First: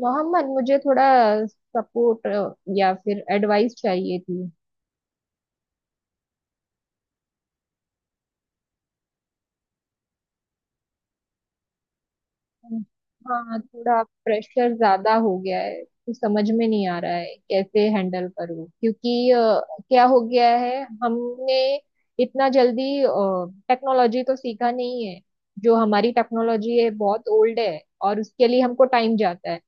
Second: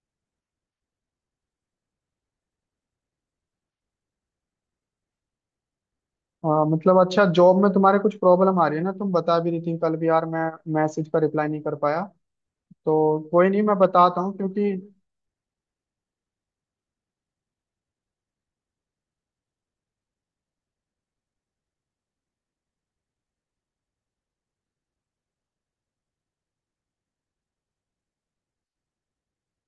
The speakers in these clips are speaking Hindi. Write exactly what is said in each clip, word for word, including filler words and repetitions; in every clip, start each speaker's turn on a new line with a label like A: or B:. A: मोहम्मद, मुझे थोड़ा सपोर्ट या फिर एडवाइस चाहिए थी।
B: हाँ, मतलब अच्छा जॉब में तुम्हारे कुछ प्रॉब्लम आ रही है ना। तुम बता भी रही थी कल भी। यार मैं मैसेज का रिप्लाई नहीं कर पाया तो। कोई
A: हाँ,
B: नहीं, मैं
A: थोड़ा
B: बताता हूँ, क्योंकि
A: प्रेशर ज्यादा हो गया है तो समझ में नहीं आ रहा है कैसे हैंडल करूँ क्योंकि अ, क्या हो गया है हमने इतना जल्दी टेक्नोलॉजी तो सीखा नहीं है। जो हमारी टेक्नोलॉजी है बहुत ओल्ड है और उसके लिए हमको टाइम जाता है।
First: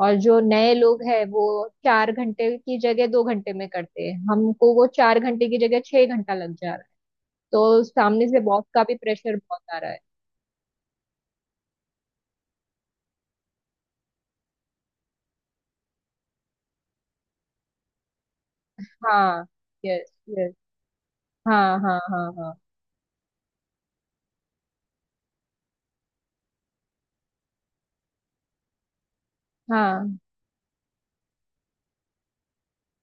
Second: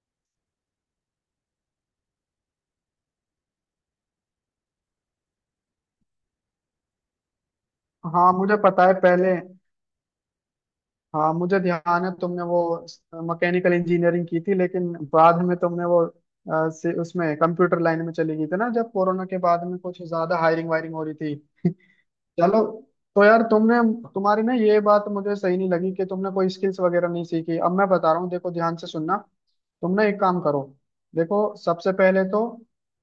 A: और जो नए लोग हैं वो चार घंटे की जगह दो घंटे में करते हैं, हमको वो चार घंटे की जगह छह घंटा लग जा रहा है। तो सामने
B: हाँ
A: से
B: मुझे
A: बॉस का
B: पता है
A: भी
B: पहले।
A: प्रेशर बहुत आ रहा है।
B: हाँ मुझे ध्यान है, तुमने वो मैकेनिकल इंजीनियरिंग की थी, लेकिन बाद में तुमने वो अ, से, उसमें कंप्यूटर लाइन में चली गई थी ना, जब कोरोना के
A: हाँ।
B: बाद में कुछ
A: यस।
B: ज्यादा
A: यस।
B: हायरिंग वायरिंग हो रही थी।
A: हाँ हाँ हाँ हाँ।
B: चलो, तो यार तुमने... तुम्हारी ना ये बात मुझे सही नहीं लगी कि तुमने कोई स्किल्स वगैरह नहीं सीखी। अब मैं बता रहा हूँ, देखो ध्यान से सुनना। तुम ना
A: हाँ।
B: एक काम करो, देखो, सबसे पहले तो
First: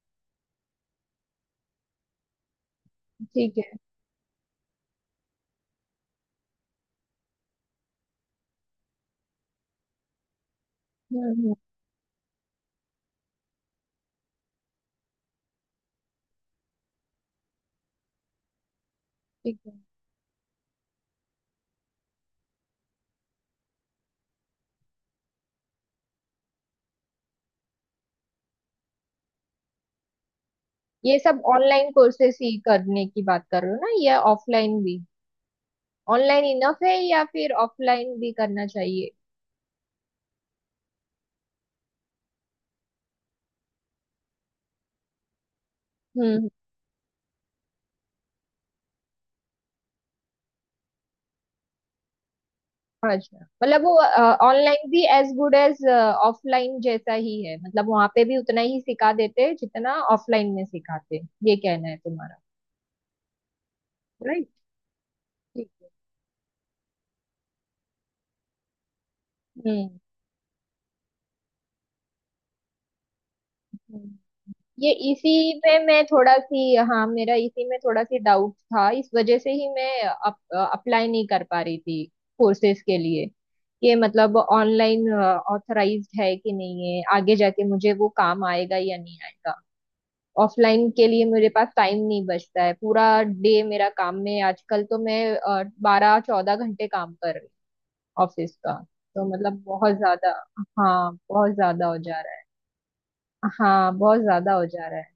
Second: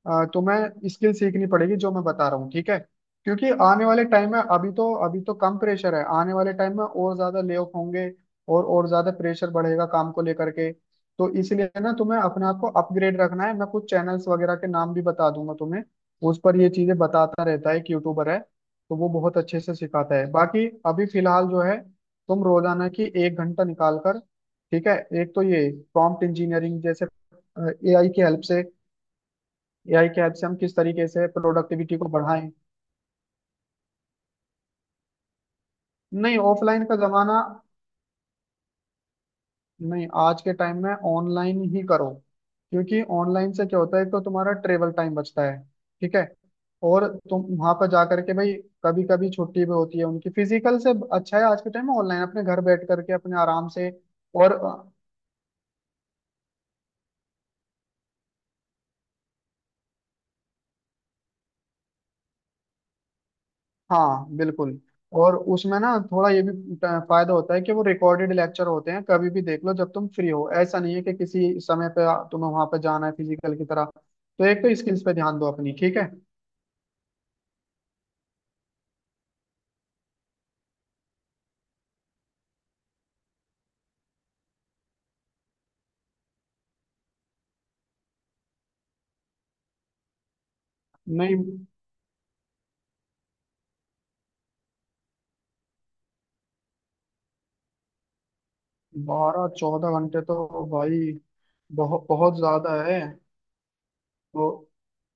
B: अ, तुम्हें स्किल सीखनी पड़ेगी, जो मैं बता रहा हूँ, ठीक है। क्योंकि
A: ठीक है।
B: आने वाले टाइम में अभी तो अभी तो कम प्रेशर है, आने वाले टाइम में और ज्यादा ले ऑफ होंगे। और और ज्यादा प्रेशर बढ़ेगा काम को लेकर के।
A: हम्म
B: तो
A: हम्म।
B: इसलिए ना तुम्हें अपने आप को अपग्रेड रखना है। मैं कुछ चैनल्स वगैरह के नाम भी बता दूंगा तुम्हें, उस पर ये चीजें बताता रहता है, एक यूट्यूबर है, तो वो बहुत
A: ठीक
B: अच्छे
A: है।
B: से सिखाता है। बाकी अभी फिलहाल जो है, तुम रोजाना की एक घंटा निकाल कर, ठीक है। एक तो ये प्रॉम्प्ट इंजीनियरिंग जैसे, एआई की हेल्प से एआई के हेल्प से हम किस तरीके
A: ये
B: से
A: सब ऑनलाइन
B: प्रोडक्टिविटी को
A: कोर्सेस
B: बढ़ाएं।
A: ही करने की बात कर रहे हो ना, या ऑफलाइन भी?
B: नहीं,
A: ऑनलाइन इनफ
B: ऑफलाइन
A: है
B: का
A: या
B: जमाना
A: फिर ऑफलाइन भी करना चाहिए?
B: नहीं। आज के टाइम में ऑनलाइन ही करो, क्योंकि ऑनलाइन से क्या होता है, एक तो तुम्हारा ट्रेवल टाइम बचता है, ठीक है।
A: हम्म हम्म।
B: और तुम वहां पर जा करके भाई, कभी कभी छुट्टी भी होती है उनकी फिजिकल से। अच्छा है आज के टाइम में ऑनलाइन अपने घर बैठ करके
A: अच्छा,
B: अपने आराम
A: मतलब
B: से।
A: वो
B: और
A: ऑनलाइन भी एज गुड एज ऑफलाइन जैसा ही है, मतलब वहां पे भी उतना ही सिखा देते हैं जितना ऑफलाइन में सिखाते हैं। ये कहना है तुम्हारा।
B: हाँ,
A: राइट।
B: बिल्कुल। और
A: ठीक
B: उसमें
A: है।
B: ना थोड़ा ये भी ट- फायदा होता है कि वो रिकॉर्डेड लेक्चर होते हैं, कभी भी देख लो
A: हम्म
B: जब तुम फ्री हो। ऐसा नहीं है कि किसी समय पे आ- तुम्हें वहां पे जाना है फिजिकल की तरह।
A: हम्म।
B: तो एक तो
A: ये
B: स्किल्स पे ध्यान दो
A: इसी
B: अपनी,
A: में
B: ठीक
A: मैं
B: है।
A: थोड़ा सी, हाँ, मेरा इसी में थोड़ा सी डाउट था, इस वजह से ही मैं अप, अप्लाई नहीं कर पा रही थी कोर्सेज के लिए। कि मतलब ऑनलाइन ऑथराइज्ड है कि नहीं है, आगे जाके मुझे वो काम आएगा या नहीं आएगा। ऑफलाइन के लिए
B: नहीं
A: मेरे पास टाइम नहीं बचता है, पूरा डे मेरा काम में, आजकल तो मैं बारह चौदह घंटे काम कर रही हूँ ऑफिस का। तो
B: बारह
A: मतलब बहुत
B: चौदह घंटे
A: ज्यादा,
B: तो भाई
A: हाँ, बहुत ज्यादा हो
B: बहुत
A: जा रहा
B: बहुत
A: है।
B: ज्यादा है।
A: हाँ, बहुत
B: तो
A: ज्यादा हो जा रहा है।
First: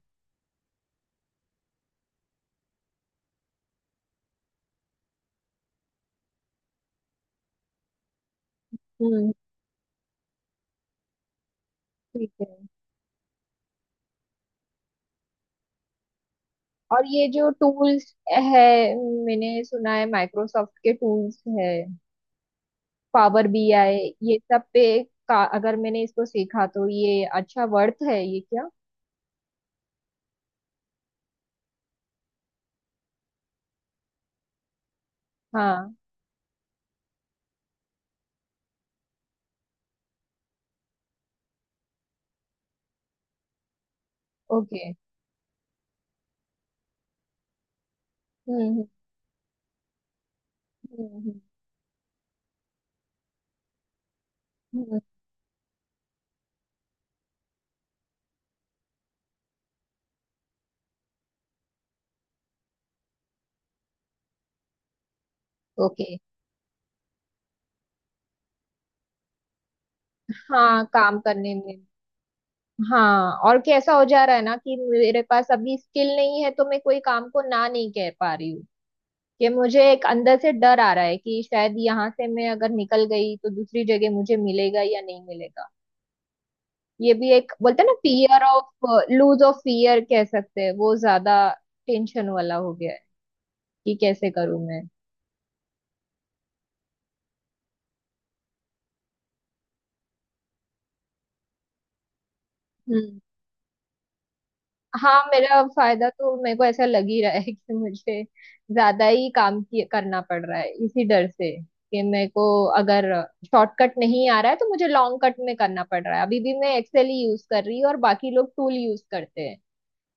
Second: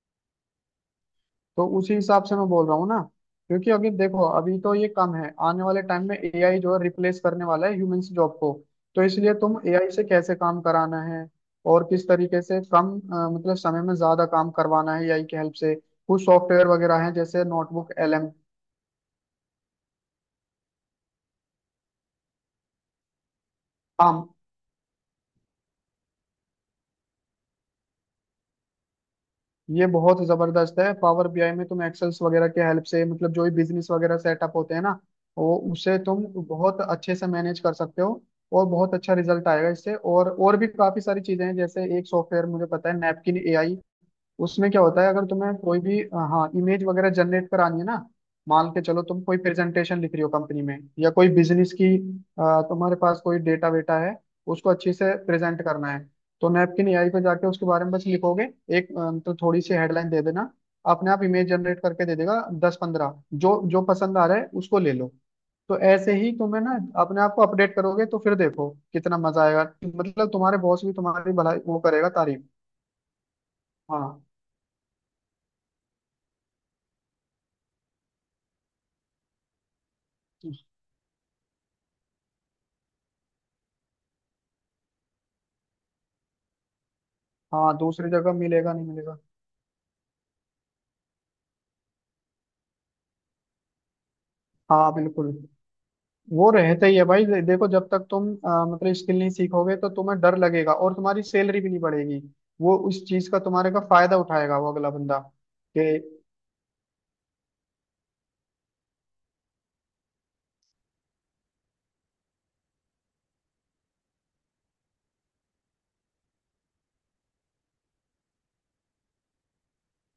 B: तो उसी हिसाब से मैं बोल रहा हूँ ना। क्योंकि अभी देखो, अभी तो ये कम है, आने वाले टाइम में एआई जो है रिप्लेस करने वाला है ह्यूमंस जॉब को। तो
A: हम्म।
B: इसलिए तुम एआई से कैसे काम कराना है, और किस
A: ठीक
B: तरीके
A: है।
B: से कम अ, मतलब समय में ज्यादा काम करवाना है एआई की हेल्प से। कुछ सॉफ्टवेयर वगैरह
A: और
B: हैं,
A: ये
B: जैसे
A: जो
B: नोटबुक
A: टूल्स
B: एलएम,
A: है, मैंने सुना है माइक्रोसॉफ्ट के टूल्स है, पावर बीआई, ये सब पे का अगर मैंने इसको सीखा तो ये अच्छा वर्थ है, ये क्या?
B: ये बहुत जबरदस्त है। पावर बीआई में तुम एक्सेल्स वगैरह के हेल्प से, मतलब जो भी बिजनेस वगैरह सेटअप होते हैं ना, वो
A: हाँ।
B: उसे तुम बहुत अच्छे से मैनेज कर सकते हो, और बहुत अच्छा रिजल्ट आएगा इससे। और और भी काफी सारी चीजें हैं, जैसे एक सॉफ्टवेयर मुझे पता है, नैपकिन एआई। उसमें क्या
A: ओके।
B: होता है, अगर तुम्हें कोई भी अ, हाँ, इमेज वगैरह जनरेट करानी है ना। मान के
A: हम्म
B: चलो तुम कोई प्रेजेंटेशन लिख रही हो कंपनी में,
A: हम्म
B: या कोई
A: हम्म।
B: बिजनेस की, अ, तुम्हारे पास कोई डेटा वेटा है, उसको अच्छे
A: हम्म,
B: से प्रेजेंट करना है, तो नैपकिन एआई पे जाके उसके बारे में बस लिखोगे। एक अ, मतलब थोड़ी सी हेडलाइन दे देना, अपने आप इमेज जनरेट करके दे देगा दस पंद्रह, जो जो पसंद आ रहा है उसको ले लो। तो ऐसे
A: ओके।
B: ही तुम्हें ना अपने आप को अपडेट करोगे तो फिर देखो कितना मजा आएगा। मतलब तुम्हारे बॉस
A: हाँ,
B: भी
A: काम
B: तुम्हारी
A: करने
B: भलाई
A: में।
B: वो करेगा, तारीफ।
A: हाँ, और कैसा हो
B: हाँ,
A: जा रहा है ना कि मेरे पास अभी स्किल नहीं है तो मैं कोई काम को ना नहीं कह पा रही हूँ। कि मुझे एक अंदर से डर आ रहा है कि शायद यहाँ से मैं अगर निकल गई तो दूसरी जगह मुझे मिलेगा या नहीं मिलेगा। ये भी एक
B: हाँ
A: बोलते हैं ना,
B: दूसरी जगह
A: फियर
B: मिलेगा
A: ऑफ
B: नहीं मिलेगा।
A: लूज ऑफ फियर कह सकते हैं, वो ज्यादा टेंशन वाला हो गया है कि कैसे करूं मैं।
B: हाँ, बिल्कुल, वो रहता ही है भाई। दे- देखो जब तक तुम अ, मतलब स्किल नहीं सीखोगे, तो तुम्हें डर लगेगा और तुम्हारी सैलरी भी नहीं बढ़ेगी। वो उस
A: हम्म।
B: चीज का तुम्हारे का फायदा उठाएगा वो अगला बंदा,
A: हाँ, मेरा
B: कि
A: फायदा तो मेरे को ऐसा लग ही रहा है कि मुझे ज्यादा ही काम किए- करना पड़ रहा है इसी डर से कि मेरे को, अगर शॉर्टकट नहीं आ रहा है तो मुझे लॉन्ग कट में करना पड़ रहा है। अभी भी मैं एक्सेल ही यूज कर रही हूँ और बाकी लोग टूल यूज करते हैं,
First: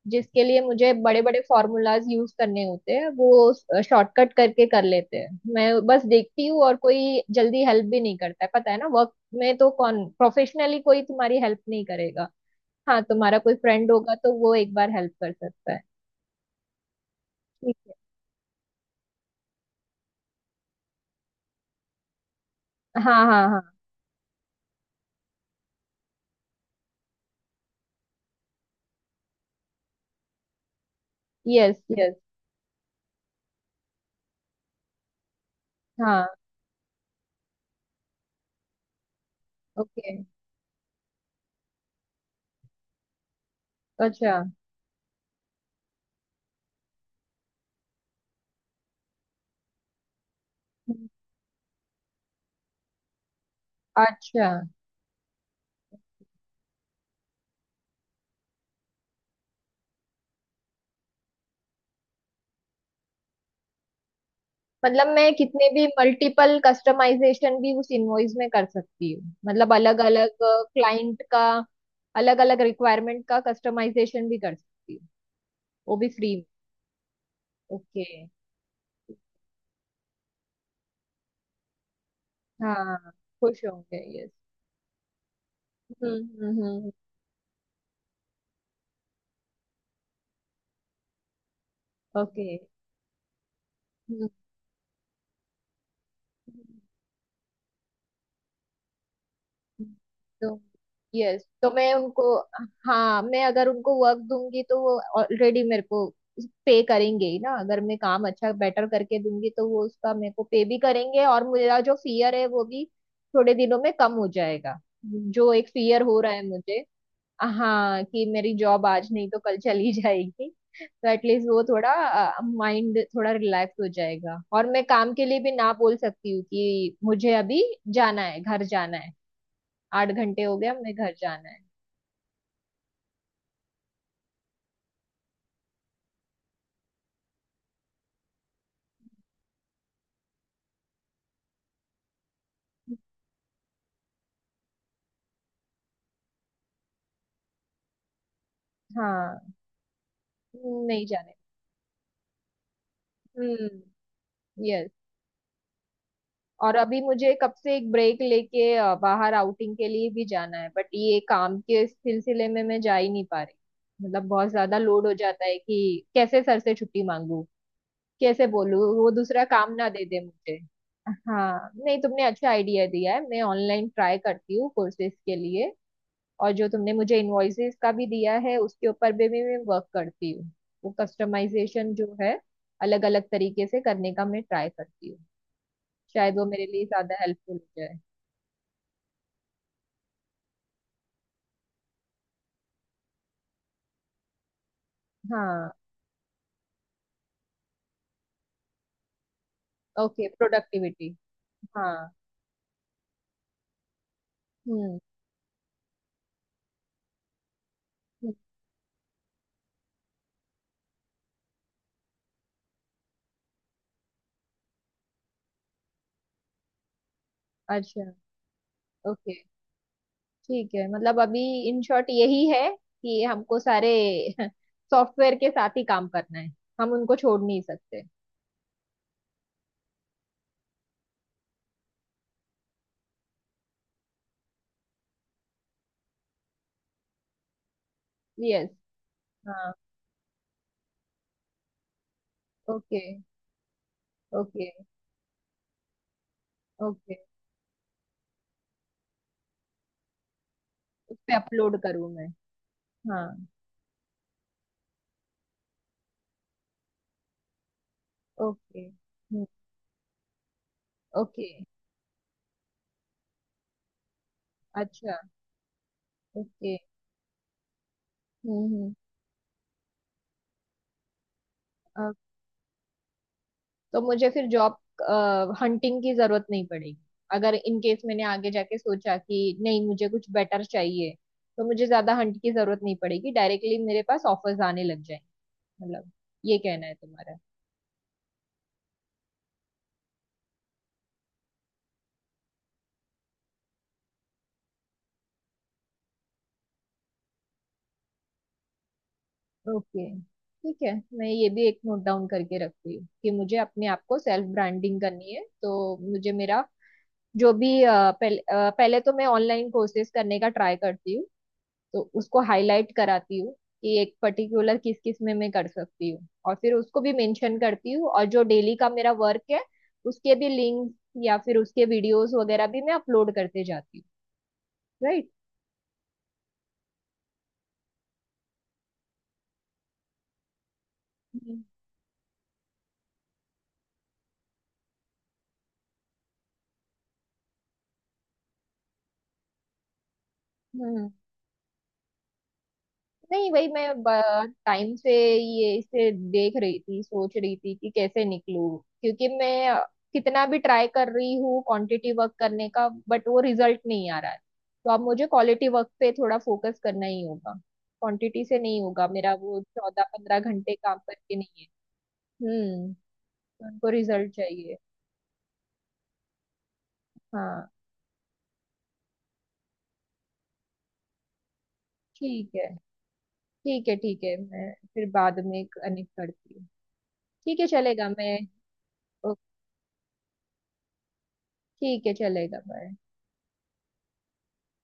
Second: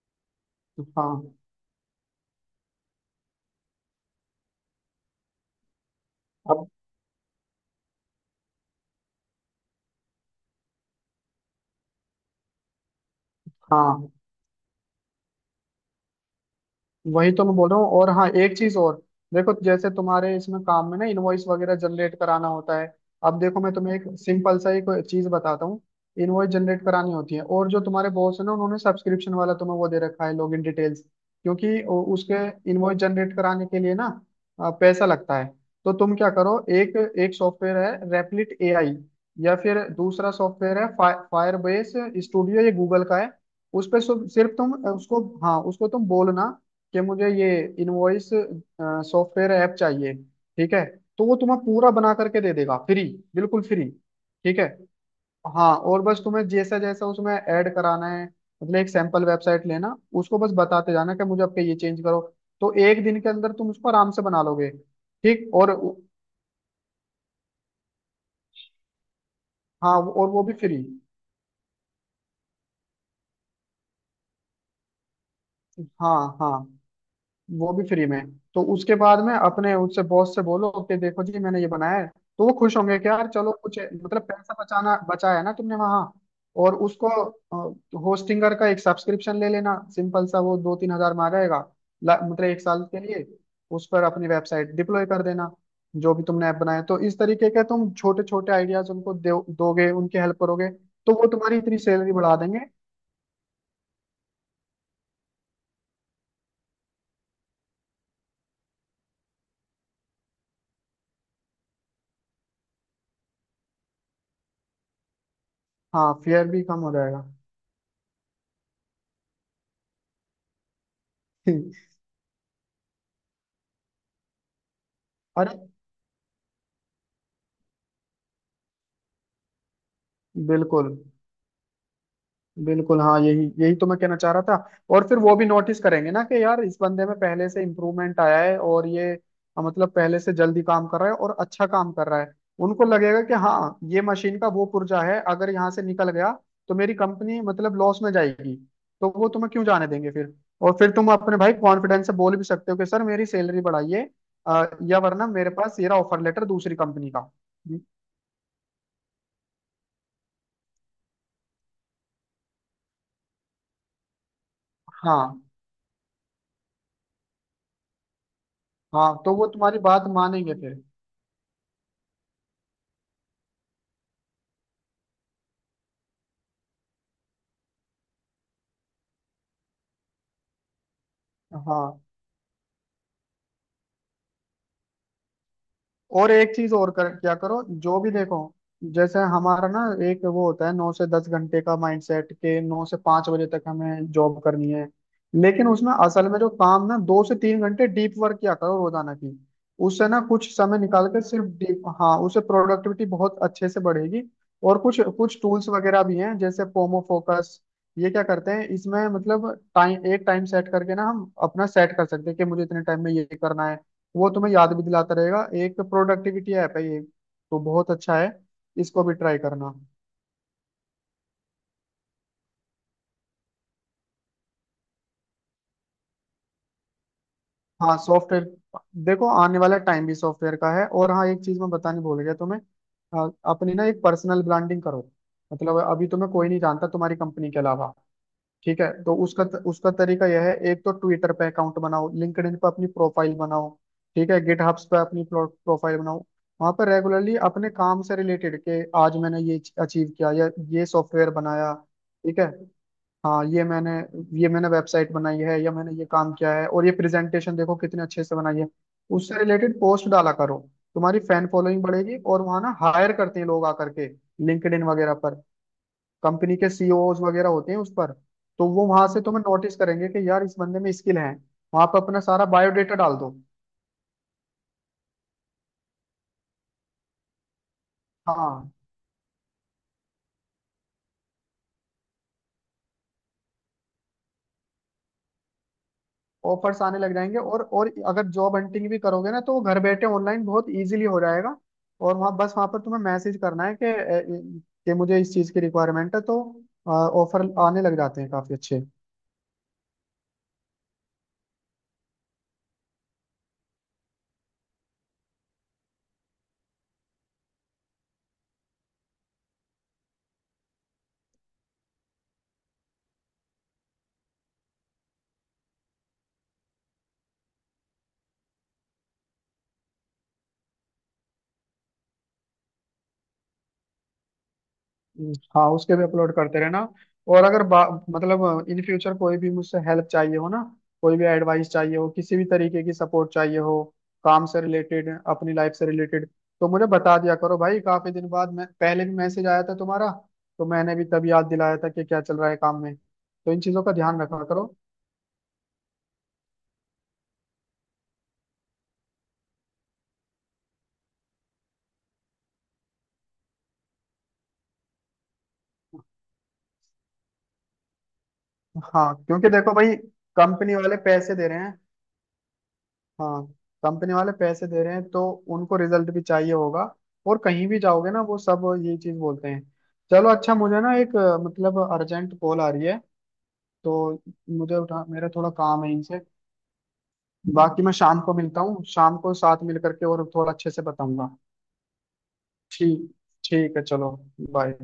A: जिसके लिए मुझे बड़े
B: हाँ।
A: बड़े फॉर्मूलाज यूज करने होते हैं, वो शॉर्टकट करके कर लेते हैं, मैं बस देखती हूँ,
B: अब
A: और कोई जल्दी हेल्प भी नहीं करता है, पता है ना, वर्क में तो कौन प्रोफेशनली कोई तुम्हारी हेल्प नहीं करेगा। हाँ, तुम्हारा कोई फ्रेंड
B: हाँ,
A: होगा तो वो एक बार हेल्प कर सकता है।
B: वही तो मैं बोल
A: ठीक
B: रहा हूँ। और हाँ, एक चीज और, देखो जैसे तुम्हारे इसमें काम में ना इनवॉइस वगैरह जनरेट कराना होता है।
A: है। हाँ
B: अब
A: हाँ
B: देखो मैं
A: हाँ।
B: तुम्हें एक सिंपल सा एक चीज बताता हूँ। इनवॉइस जनरेट करानी होती है, और जो तुम्हारे बॉस है ना उन्होंने सब्सक्रिप्शन वाला तुम्हें वो दे रखा है, लॉगिन डिटेल्स।
A: यस
B: क्योंकि उ-
A: यस।
B: उसके इनवॉइस जनरेट कराने के लिए ना अ, पैसा लगता है। तो तुम
A: हाँ।
B: क्या करो, एक एक सॉफ्टवेयर है रेपलिट एआई, या फिर
A: ओके।
B: दूसरा सॉफ्टवेयर है फायरबेस स्टूडियो, ये गूगल का है। उस पर
A: अच्छा।
B: सिर्फ तुम उसको, हाँ, उसको तुम बोलना कि मुझे ये इनवॉइस सॉफ्टवेयर ऐप चाहिए, ठीक है। तो वो तुम्हें पूरा बना करके दे देगा, फ्री, बिल्कुल फ्री,
A: अच्छा,
B: ठीक है। हाँ, और बस तुम्हें जैसा जैसा उसमें ऐड कराना है, मतलब एक सैंपल वेबसाइट लेना उसको, बस बताते जाना कि मुझे आपके ये चेंज करो। तो एक दिन के अंदर तुम उसको आराम से बना लोगे।
A: मतलब मैं
B: ठीक,
A: कितने
B: और
A: भी मल्टीपल कस्टमाइजेशन भी उस इनवॉइस में कर सकती हूँ, मतलब
B: हाँ,
A: अलग
B: और
A: अलग
B: वो भी फ्री।
A: क्लाइंट का, अलग अलग रिक्वायरमेंट का कस्टमाइजेशन भी कर सकती हूँ, वो भी
B: हाँ
A: फ्री में?
B: हाँ, वो भी
A: ओके।
B: फ्री में। तो उसके बाद में अपने उससे बॉस से बोलो कि देखो जी, मैंने ये बनाया है। तो वो खुश होंगे कि
A: हाँ,
B: यार चलो
A: खुश
B: कुछ
A: होंगे,
B: मतलब
A: यस।
B: पैसा बचाना बचाया है ना तुमने वहां।
A: हम्म हम्म
B: और
A: हम्म।
B: उसको होस्टिंगर का एक सब्सक्रिप्शन ले लेना सिंपल सा, वो दो तीन हजार में आ जाएगा, ला- मतलब
A: ओके।
B: एक साल के लिए। उस पर
A: हम्म
B: अपनी वेबसाइट डिप्लॉय कर देना, जो भी तुमने ऐप
A: हम्म,
B: बनाया। तो इस तरीके के तुम छोटे छोटे आइडियाज उनको दो, दोगे, उनकी हेल्प
A: तो
B: करोगे, तो वो
A: यस,
B: तुम्हारी
A: तो
B: इतनी
A: मैं
B: सैलरी
A: उनको,
B: बढ़ा देंगे।
A: हाँ, मैं अगर उनको वर्क दूंगी तो वो ऑलरेडी मेरे को पे करेंगे ही ना, अगर मैं काम अच्छा बेटर करके दूंगी तो वो उसका मेरे को पे भी करेंगे, और मेरा जो फियर है वो भी थोड़े दिनों में कम हो जाएगा। जो एक फियर
B: हाँ,
A: हो रहा है
B: फेयर भी कम
A: मुझे,
B: हो जाएगा।
A: हाँ, कि मेरी जॉब आज नहीं तो कल चली जाएगी। तो एटलीस्ट वो थोड़ा माइंड, थोड़ा रिलैक्स हो जाएगा, और मैं काम के लिए भी
B: अरे
A: ना बोल सकती हूँ कि मुझे अभी जाना है, घर जाना है। आठ घंटे हो गया,
B: बिल्कुल,
A: मैं घर जाना है।
B: बिल्कुल हाँ, यही यही तो मैं कहना चाह रहा था। और फिर वो भी नोटिस करेंगे ना कि यार इस बंदे में पहले से इम्प्रूवमेंट आया है, और ये अ, मतलब पहले से जल्दी काम कर रहा है और अच्छा काम कर रहा है। उनको लगेगा कि हाँ, ये मशीन का वो पुर्जा है, अगर यहाँ से निकल गया तो मेरी कंपनी मतलब लॉस में जाएगी। तो वो
A: हाँ।
B: तुम्हें क्यों जाने देंगे फिर। और फिर
A: नहीं
B: तुम
A: जाने।
B: अपने भाई कॉन्फिडेंस से बोल भी सकते हो कि सर मेरी सैलरी
A: हम्म।
B: बढ़ाइए, अ,
A: यस।
B: या वरना मेरे पास ये रहा ऑफर लेटर दूसरी
A: और अभी
B: कंपनी का।
A: मुझे कब से एक ब्रेक लेके अ, बाहर आउटिंग के लिए भी जाना है, बट ये काम के सिलसिले में मैं जा ही नहीं पा रही, मतलब बहुत ज्यादा लोड हो
B: हाँ,
A: जाता है कि कैसे सर से छुट्टी मांगू, कैसे बोलूँ
B: हाँ
A: वो
B: तो
A: दूसरा
B: वो
A: काम
B: तुम्हारी
A: ना
B: बात
A: दे दे
B: मानेंगे
A: मुझे।
B: फिर।
A: हाँ, नहीं, तुमने अच्छा आइडिया दिया है, मैं ऑनलाइन ट्राई करती हूँ कोर्सेज के लिए, और जो तुमने मुझे इनवॉइसेस का भी दिया है उसके ऊपर भी भी मैं वर्क करती हूँ। वो कस्टमाइजेशन
B: हाँ,
A: जो है, अलग अलग तरीके से करने का मैं ट्राई करती हूँ,
B: और
A: शायद वो
B: एक
A: मेरे
B: चीज
A: लिए
B: और कर
A: ज्यादा
B: क्या
A: हेल्पफुल
B: करो,
A: हो जाए।
B: जो भी देखो, जैसे हमारा ना एक वो होता है, नौ से दस घंटे का माइंडसेट, के नौ से पांच बजे तक हमें जॉब करनी है। लेकिन
A: हाँ।
B: उसमें असल में जो काम ना, दो से तीन घंटे डीप वर्क किया करो रोजाना की। उससे ना
A: ओके,
B: कुछ समय निकाल
A: प्रोडक्टिविटी।
B: कर सिर्फ डीप,
A: हाँ।
B: हाँ, उससे प्रोडक्टिविटी बहुत अच्छे से बढ़ेगी। और
A: हम्म
B: कुछ कुछ टूल्स वगैरह भी हैं, जैसे पोमो फोकस। ये क्या
A: हम्म।
B: करते हैं इसमें, मतलब टाइम, एक टाइम सेट करके ना हम अपना सेट कर सकते हैं कि मुझे इतने टाइम में ये करना है। वो तुम्हें याद भी दिलाता रहेगा, एक प्रोडक्टिविटी ऐप है ये, तो बहुत
A: अच्छा।
B: अच्छा है, इसको भी
A: ओके।
B: ट्राई करना।
A: ठीक है, मतलब अभी इन शॉर्ट यही है कि हमको सारे सॉफ्टवेयर के साथ ही काम करना है, हम उनको छोड़ नहीं
B: हाँ
A: सकते।
B: सॉफ्टवेयर, देखो आने वाला टाइम भी सॉफ्टवेयर का है। और हाँ, एक चीज मैं बताने भूल गया तुम्हें, हाँ, अपनी ना एक पर्सनल ब्रांडिंग करो। मतलब अभी तुम्हें कोई नहीं जानता तुम्हारी कंपनी के अलावा,
A: यस।
B: ठीक है। तो उसका
A: हाँ।
B: उसका तरीका यह है, एक तो ट्विटर पे अकाउंट बनाओ, लिंक्डइन पे अपनी
A: ओके।
B: प्रोफाइल बनाओ, ठीक है,
A: ओके।
B: गिटहब्स पे अपनी प्रोफाइल बनाओ। वहां पर
A: ओके।
B: रेगुलरली अपने काम से रिलेटेड के आज मैंने ये अचीव किया, या ये
A: उस
B: सॉफ्टवेयर
A: पे
B: बनाया,
A: अपलोड करूँ मैं?
B: ठीक है।
A: हाँ।
B: हाँ, ये मैंने ये मैंने वेबसाइट बनाई है, या मैंने ये काम किया है और ये प्रेजेंटेशन देखो कितने अच्छे से बनाई है।
A: ओके।
B: उससे
A: हम्म।
B: रिलेटेड पोस्ट डाला करो। तुम्हारी फैन
A: ओके।
B: फॉलोइंग बढ़ेगी, और वहां ना हायर करते हैं लोग आकर के, लिंक्डइन वगैरह
A: अच्छा।
B: पर। कंपनी के
A: ओके।
B: सीईओज वगैरह होते हैं उस पर,
A: हम्म
B: तो वो
A: हम्म।
B: वहां से तुम्हें नोटिस करेंगे कि यार इस बंदे में स्किल है। वहां पर
A: अ,
B: अपना सारा बायोडेटा डाल दो।
A: तो मुझे फिर जॉब हंटिंग की जरूरत नहीं पड़ेगी, अगर इन केस मैंने आगे
B: हाँ,
A: जाके सोचा कि नहीं मुझे कुछ बेटर चाहिए तो मुझे ज्यादा हंट की जरूरत नहीं पड़ेगी, डायरेक्टली मेरे पास ऑफर्स आने लग जाएंगे, मतलब, ये
B: ऑफर्स
A: कहना है
B: आने लग
A: तुम्हारा।
B: जाएंगे। और और अगर जॉब हंटिंग भी करोगे ना, तो वो घर बैठे ऑनलाइन बहुत इजीली हो जाएगा। और वहाँ बस वहां पर तुम्हें मैसेज करना है कि अ, कि मुझे इस चीज की रिक्वायरमेंट है, तो ऑफर आने लग जाते हैं काफी अच्छे।
A: ओके। ठीक है, मैं ये भी एक नोट डाउन करके रखती हूँ कि मुझे अपने आप को सेल्फ ब्रांडिंग करनी है, तो मुझे मेरा जो भी अ, पहले अ, पहले तो मैं ऑनलाइन कोर्सेज करने का ट्राई करती हूँ, तो उसको हाईलाइट कराती हूँ कि एक पर्टिकुलर किस किस में मैं कर सकती हूँ, और फिर उसको भी मेंशन करती हूँ, और जो डेली का मेरा वर्क है उसके भी लिंक या फिर उसके वीडियोस वगैरह भी मैं अपलोड करते जाती हूँ। राइट।
B: हाँ, उसके भी अपलोड करते रहना। और अगर बा- मतलब इन फ्यूचर कोई भी मुझसे हेल्प चाहिए हो ना, कोई भी एडवाइस चाहिए हो, किसी भी तरीके की सपोर्ट चाहिए हो, काम से रिलेटेड, अपनी लाइफ से रिलेटेड, तो मुझे बता दिया करो भाई। काफी दिन बाद, मैं पहले भी... मैसेज आया था तुम्हारा, तो मैंने भी
A: हम्म।
B: तब याद दिलाया था कि क्या चल रहा है काम में,
A: नहीं,
B: तो इन
A: वही
B: चीजों का ध्यान
A: मैं
B: रखा करो।
A: टाइम से ये इसे देख रही थी, सोच रही थी कि कैसे निकलूं, क्योंकि मैं कितना भी ट्राई कर रही हूँ क्वांटिटी वर्क करने का, बट वो रिजल्ट नहीं आ रहा है। तो अब मुझे क्वालिटी वर्क पे थोड़ा फोकस करना ही होगा, क्वांटिटी से नहीं
B: हाँ,
A: होगा मेरा,
B: क्योंकि
A: वो
B: देखो भाई,
A: चौदह पंद्रह घंटे
B: कंपनी वाले
A: काम
B: पैसे
A: करके
B: दे रहे
A: नहीं है।
B: हैं,
A: हम्म।
B: हाँ
A: तो उनको
B: कंपनी
A: रिजल्ट
B: वाले पैसे
A: चाहिए।
B: दे रहे हैं तो उनको रिजल्ट भी चाहिए होगा। और कहीं
A: हाँ।
B: भी जाओगे ना वो सब ये चीज बोलते हैं। चलो अच्छा, मुझे ना एक अ, मतलब अर्जेंट
A: ठीक
B: कॉल आ
A: है।
B: रही है।
A: ठीक है।
B: तो
A: ठीक है, मैं
B: मुझे उठा...
A: फिर
B: मेरा
A: बाद
B: थोड़ा
A: में
B: काम है
A: कनेक्ट
B: इनसे।
A: करती हूँ। ठीक है,
B: बाकी मैं
A: चलेगा,
B: शाम को
A: मैं
B: मिलता हूँ, शाम को
A: ओ-
B: साथ मिल करके और थोड़ा अच्छे से बताऊंगा।
A: ठीक है, चलेगा, बाय।
B: ठीक, ठीक है, चलो, बाय।